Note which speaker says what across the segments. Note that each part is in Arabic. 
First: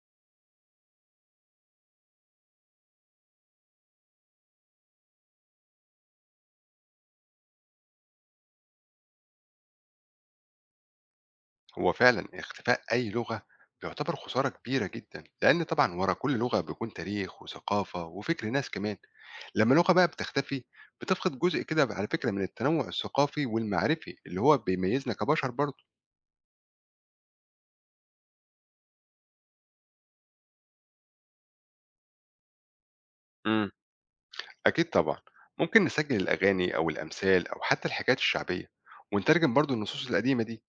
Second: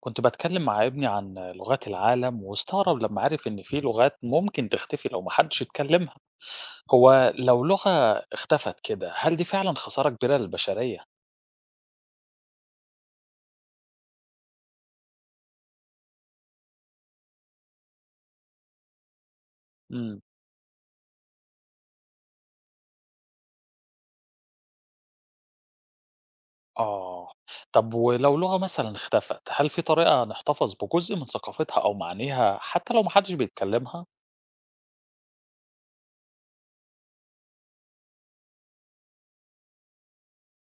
Speaker 1: كنت بتكلم مع ابني عن لغات العالم واستغرب لما عرف إن في لغات ممكن تختفي لو محدش يتكلمها. هو لو لغة اختفت كده، هل دي فعلا خسارة كبيرة للبشرية؟
Speaker 2: هو فعلا اختفاء أي لغة بيعتبر خسارة كبيرة جدا، لأن طبعا ورا كل لغة بيكون تاريخ وثقافة وفكر ناس كمان. لما لغة بقى
Speaker 1: امم،
Speaker 2: بتختفي بتفقد جزء كده على فكرة من التنوع الثقافي والمعرفي اللي هو بيميزنا كبشر برضه.
Speaker 1: آه. طب ولو لغة مثلا اختفت، هل في طريقة نحتفظ بجزء من ثقافتها أو معانيها حتى لو محدش
Speaker 2: امم
Speaker 1: بيتكلمها؟
Speaker 2: أكيد طبعا، ممكن نسجل الأغاني أو الأمثال أو حتى الحكايات الشعبية، ونترجم برضو النصوص القديمة دي.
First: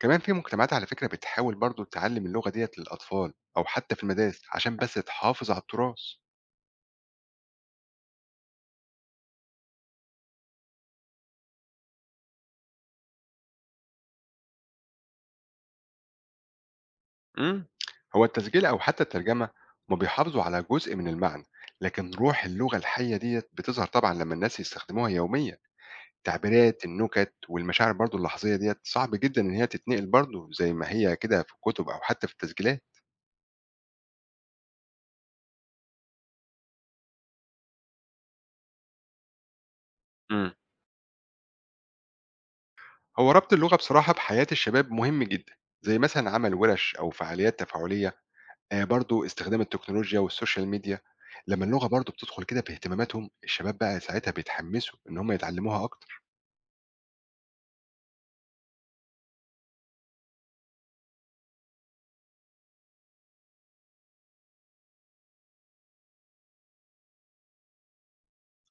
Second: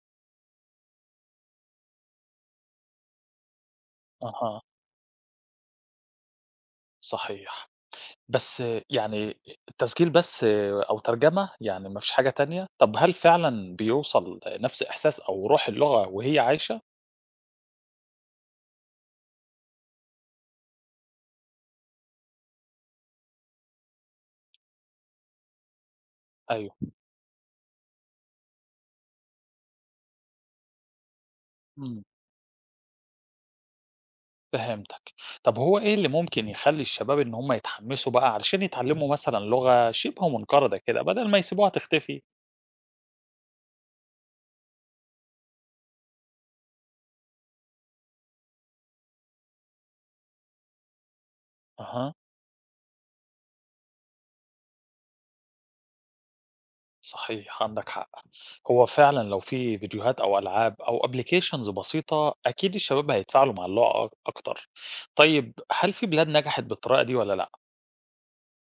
Speaker 2: كمان في مجتمعات على فكرة بتحاول برضو تعلم اللغة ديت للأطفال أو حتى في المدارس
Speaker 1: أها،
Speaker 2: عشان بس تحافظ على التراث.
Speaker 1: صحيح. بس يعني التسجيل بس أو ترجمة، يعني مفيش حاجة تانية. طب هل فعلا بيوصل نفس إحساس أو روح اللغة وهي عايشة؟
Speaker 2: مم. هو التسجيل أو حتى الترجمة ما بيحافظوا على جزء من المعنى، لكن روح اللغة الحية ديت بتظهر طبعا لما الناس يستخدموها يوميا.
Speaker 1: أيوه،
Speaker 2: تعبيرات النكت والمشاعر برضو اللحظية ديت صعب جدا إن هي تتنقل برضو زي ما هي كده في الكتب أو
Speaker 1: إمم،
Speaker 2: حتى في التسجيلات.
Speaker 1: فهمتك. طب هو إيه اللي ممكن يخلّي الشباب إن هم يتحمّسوا بقى علشان يتعلّموا مثلًا لغة شِبه
Speaker 2: مم.
Speaker 1: منقرضة كده، بدل ما يسيبوها تختفي؟
Speaker 2: هو ربط اللغة بصراحة بحياة الشباب مهم جدا، زي مثلا عمل ورش أو فعاليات تفاعلية. برضو استخدام التكنولوجيا والسوشيال ميديا. لما اللغة برضو
Speaker 1: أها،
Speaker 2: بتدخل كده في اهتماماتهم، الشباب بقى ساعتها بيتحمسوا إن هم يتعلموها أكتر.
Speaker 1: صحيح، عندك حق. هو فعلًا لو في فيديوهات أو ألعاب أو applications بسيطة، أكيد الشباب هيتفاعلوا مع اللغة أكتر. طيب هل في بلاد نجحت بالطريقة دي والّا لأ؟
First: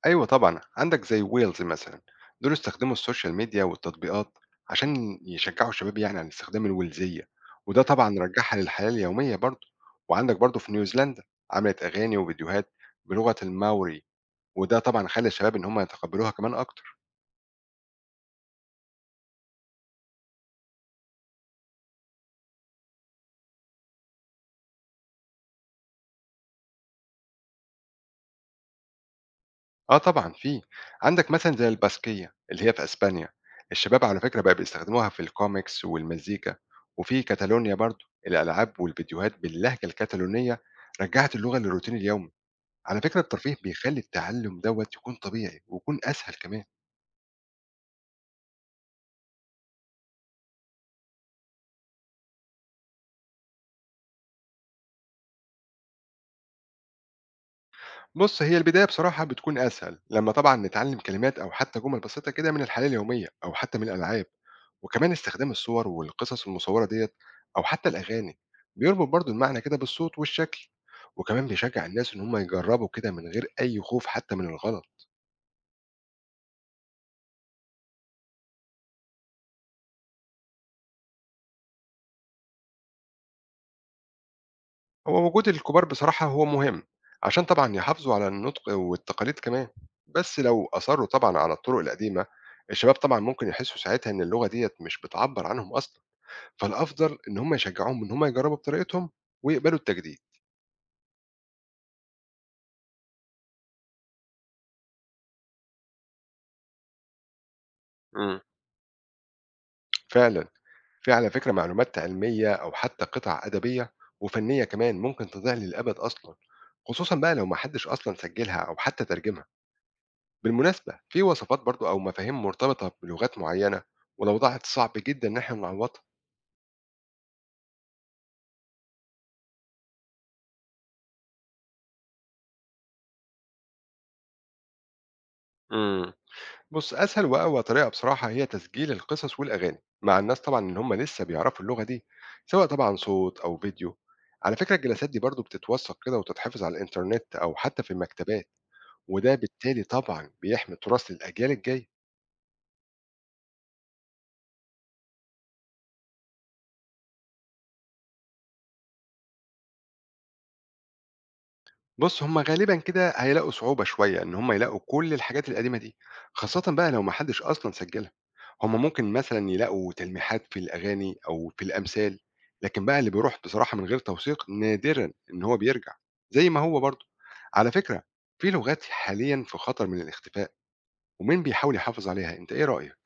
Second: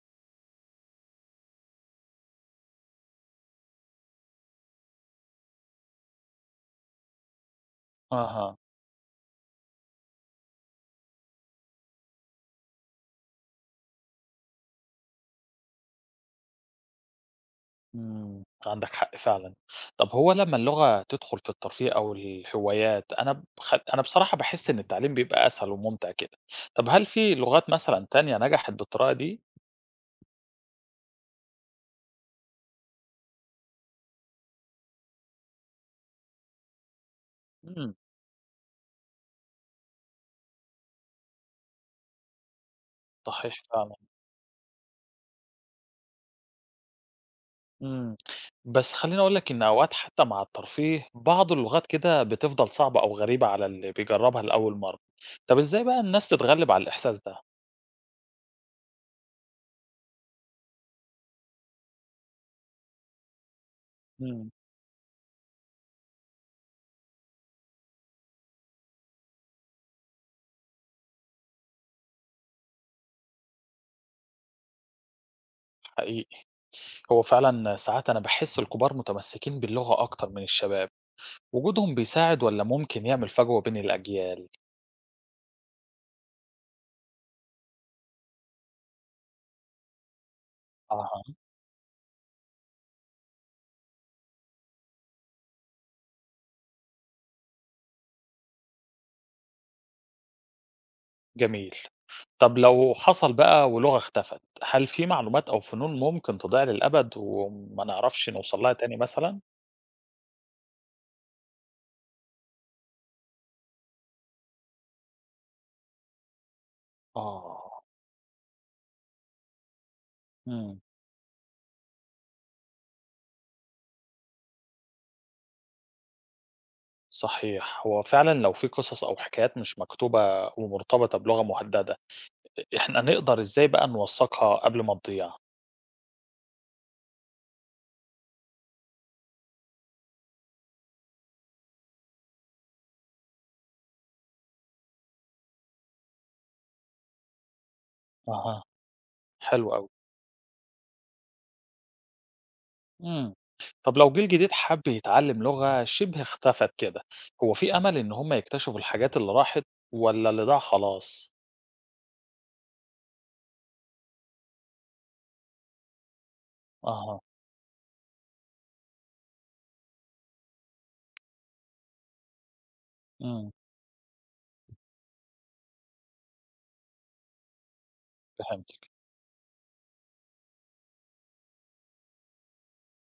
Speaker 2: أيوة طبعًا، عندك زي ويلز مثلًا، دول استخدموا السوشيال ميديا والتطبيقات عشان يشجعوا الشباب يعني على استخدام الوِلزية، وده طبعًا رجّعها
Speaker 1: أها.
Speaker 2: للحياة اليومية برضه. وعندك برضه في نيوزيلندا، عملت أغاني وفيديوهات بلغة الماوري، وده طبعًا خلّى الشباب إن هم يتقبّلوها كمان أكتر.
Speaker 1: عندك حق فعلًا. طب هو لمّا اللغة تدخل في الترفيه أو الهوايات، أنا ب خ أنا بصراحة باحس إن التعليم بيبقى أسهل وممتع كده. طب هل في لغات مثلًا تانية نجحت بالطريقة دي؟
Speaker 2: آه طبعًا في، عندك مثلًا زي الباسكية اللي هي في أسبانيا، الشباب على فكرة بقى بيستخدموها في الcomics والمزيكا، وفي كاتالونيا
Speaker 1: إمم،
Speaker 2: برضه، الألعاب والفيديوهات باللهجة الكتالونية رجّعت اللغة للروتين اليومي. على فكرة الترفيه
Speaker 1: صحيح فعلًا.
Speaker 2: بيخلّي التعلُّم دوّة يكون طبيعي ويكون أسهل كمان.
Speaker 1: إمم. بس خلّيني أقول لك إن أوقات حتى مع الترفيه، بعض اللغات كده بتفضل صعبة أو غريبة على اللي بيجرّبها لأول مرّة. طب إزاي بقى الناس تتغلب على الإحساس ده؟
Speaker 2: بُص، هي البداية بصراحة بتكون أسهل لمّا طبعًا نتعلِّم كلمات أو حتّى جُمل بسيطة كده من الحياة اليومية أو حتّى من الألعاب،
Speaker 1: إمم،
Speaker 2: وكمان استخدام الصور والقصص المصوّرة ديّة أو حتّى الأغاني، بيربط برضه المعنى كده بالصوت والشكل، وكمان بيشجّع الناس إن هم يجرّبوا كده من غير أي خوف حتّى من الغلط.
Speaker 1: حقيقي. هو فعلًا ساعات أنا باحس الكبار متمسكين باللغة أكتر من الشباب. وجودهم بيساعد والّا ممكن يعمل فجوة بين الأجيال؟
Speaker 2: هو وجود الكبار بصراحة هو مهم، عشان طبعا يحافظوا على النطق والتقاليد كمان. بس لو أصروا
Speaker 1: أها.
Speaker 2: طبعا على الطرق القديمة، الشباب طبعا ممكن يحسوا ساعتها إن اللغة ديت مش بتعبر عنهم أصلا. فالأفضل إن هم يشجعوهم إن هم يجربوا بطريقتهم ويقبلوا التجديد.
Speaker 1: جميل. طب لو حصل بقى ولغة اختفت، هل في معلومات أو فنون ممكن تضيع للأبد وما نعرفش
Speaker 2: مم.
Speaker 1: نوصل لها تاني مثلًا؟
Speaker 2: فعلا، في على فكرة معلومات علمية أو حتى قطع أدبية وفنية كمان ممكن تضيع للأبد أصلا، خصوصا بقى لو
Speaker 1: آه.
Speaker 2: محدش أصلا سجلها أو حتى ترجمها.
Speaker 1: إمم،
Speaker 2: بالمناسبة في وصفات برضو أو مفاهيم مرتبطة بلغات معينة، ولو ضاعت صعب جدا إن احنا نعوضها.
Speaker 1: صحيح. هو فعلًا لو في قصص أو حكايات مش مكتوبة ومرتبطة بلغة مُهددة، إحنا نقدر إزاي بقى نوثّقها قبل ما تضيع؟
Speaker 2: امم بص، أسهل وأقوى طريقة بصراحة هي تسجيل القصص والأغاني مع الناس، طبعا إن هم لسه بيعرفوا اللغة دي، سواء طبعا صوت أو فيديو. على فكرة الجلسات دي برضو بتتوثق كده وتتحفظ على الإنترنت أو حتى في المكتبات،
Speaker 1: أها،
Speaker 2: وده
Speaker 1: حلو
Speaker 2: بالتالي
Speaker 1: أوي.
Speaker 2: طبعا بيحمي تراث الأجيال الجاية.
Speaker 1: إمم. طب لو جيل جديد حَب يتعلّم لغة شِبه اختفت كده، هو في أمل إن هم يكتشفوا الحاجات اللي راحت والّا اللي ضاع خلاص؟
Speaker 2: بُص، هم غالبًا كده هيلاقوا صعوبة شوية إن هم يلاقوا كل الحاجات القديمة دي، خاصةً بقى لو ما
Speaker 1: أها،
Speaker 2: حدش أصلًا سجّلها. هم ممكن مثلًا يلاقوا تلميحات في الأغاني أو في الأمثال، لكن بقى اللي بيروح
Speaker 1: إمم،
Speaker 2: بصراحة من غير توثيق نادرًا إن هو بيرجع، زي ما هو برضه. على فكرة في لغات
Speaker 1: فهمتِك.
Speaker 2: حاليًا في خطر من الاختفاء، ومين بيحاول يحافظ عليها، أنت إيه رأيك؟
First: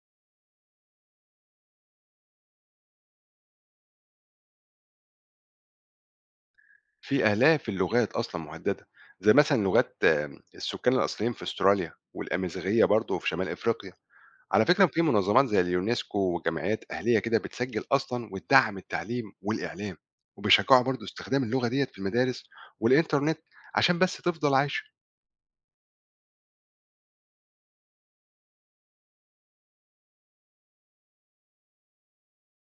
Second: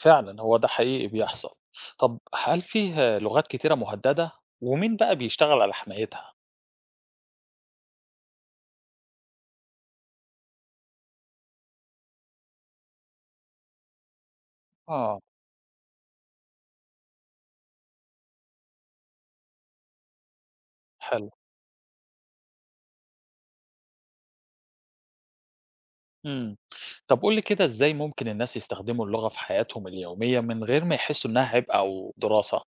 Speaker 1: فعلًا هو ده حقيقي بيحصل. طب هل فيه لغات كتيرة مهدّدة؟ ومين بقى بيشتغل على حمايتها؟
Speaker 2: في آلاف اللغات أصلًا مهددة، زي مثلًا لغات السكان الأصليين في أستراليا، والأمازيغية برضه في شمال إفريقيا. على فكرة في
Speaker 1: آه،
Speaker 2: منظمات زي اليونسكو وجمعيات أهلية كده بتسجل أصلا وتدعم التعليم والإعلام، وبيشجعوا برضو
Speaker 1: حلو.
Speaker 2: استخدام اللغة ديت في المدارس والإنترنت عشان بس تفضل عايشة.
Speaker 1: إمم. طب قُل لي كده إزاي ممكن الناس يستخدموا اللغة في حياتهم اليومية من غير ما يحسّوا إنها عبء أو دراسة؟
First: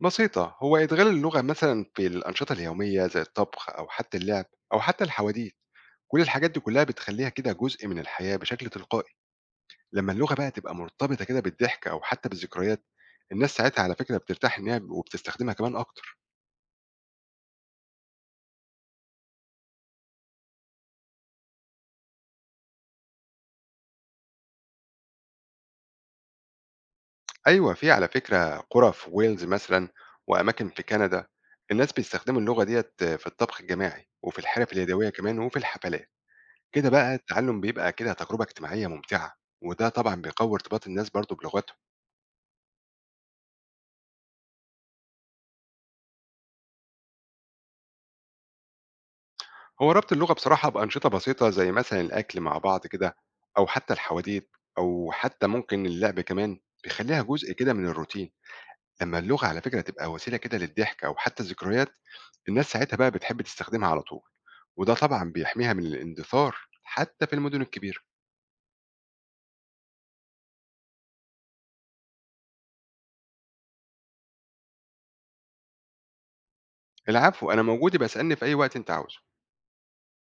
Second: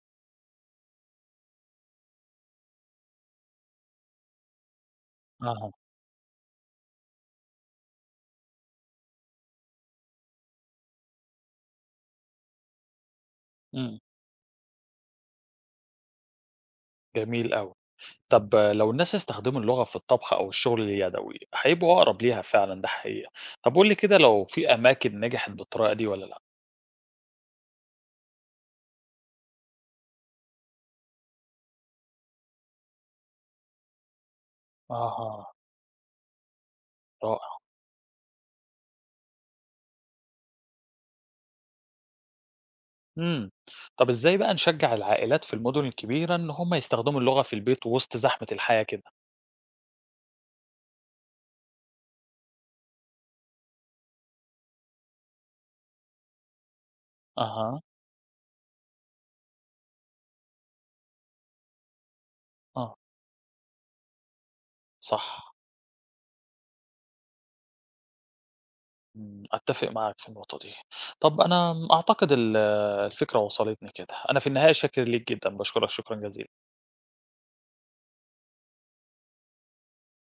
Speaker 2: بسيطة، هو إدغال اللغة مثلا في الأنشطة اليومية زي الطبخ أو حتى اللعب أو حتى الحواديت.
Speaker 1: أها،
Speaker 2: كل الحاجات دي كلها بتخليها كده جزء من الحياة بشكل تلقائي. لما اللغة بقى تبقى مرتبطة كده بالضحك أو حتى بالذكريات، الناس ساعتها على
Speaker 1: إمم،
Speaker 2: فكرة بترتاح إنها وبتستخدمها كمان أكتر.
Speaker 1: جميل أوي. طب لو الناس استخدموا اللغة في الطبخ أو الشغل اليدوي، هيبقوا أقرب ليها فعلا. ده حقيقة. طب قول لي كده لو في أماكن نجحت بالطريقة دي ولا لأ.
Speaker 2: أيوه، في على فكرة قرى في ويلز مثلًا وأماكن في كندا، الناس بيستخدموا اللغة ديّة في الطبخ الجماعي وفي الحرف اليدوية كمان
Speaker 1: اها،
Speaker 2: وفي الحفلات. كده بقى
Speaker 1: رائع.
Speaker 2: التعلم بيبقى كده تجربة اجتماعية ممتعة، وده طبعًا بيقوي ارتباط الناس برضه بلغتهم.
Speaker 1: امم طب إزاي بقى نشجع العائلات في المدن الكبيرة إن هم يستخدموا اللغة في البيت وسط زحمة الحياة كده؟
Speaker 2: هو ربط اللغة بصراحة بأنشطة بسيطة زي مثلًا الأكل مع بعض كده أو حتى الحواديت أو حتى ممكن اللعب كمان، بيخلّيها جزء كده
Speaker 1: اها،
Speaker 2: من الروتين. لمّا اللغة على فكرة تبقى وسيلة كده للضحك أو حتى الذكريات، الناس
Speaker 1: اه،
Speaker 2: ساعتها بقى بتحب تستخدمها على طول، وده طبعًا
Speaker 1: صح.
Speaker 2: بيحميها من الاندثار حتى في المدن الكبيرة.
Speaker 1: أتفق معاك في النقطة دي. طب أنا أعتقد الفكرة وصلتني كده. أنا في النهاية شاكر ليك جدا، بشكرك شكرا جزيلا.
Speaker 2: العفو، أنا موجود، يبقى اسألني في أي وقت أنت عاوزه.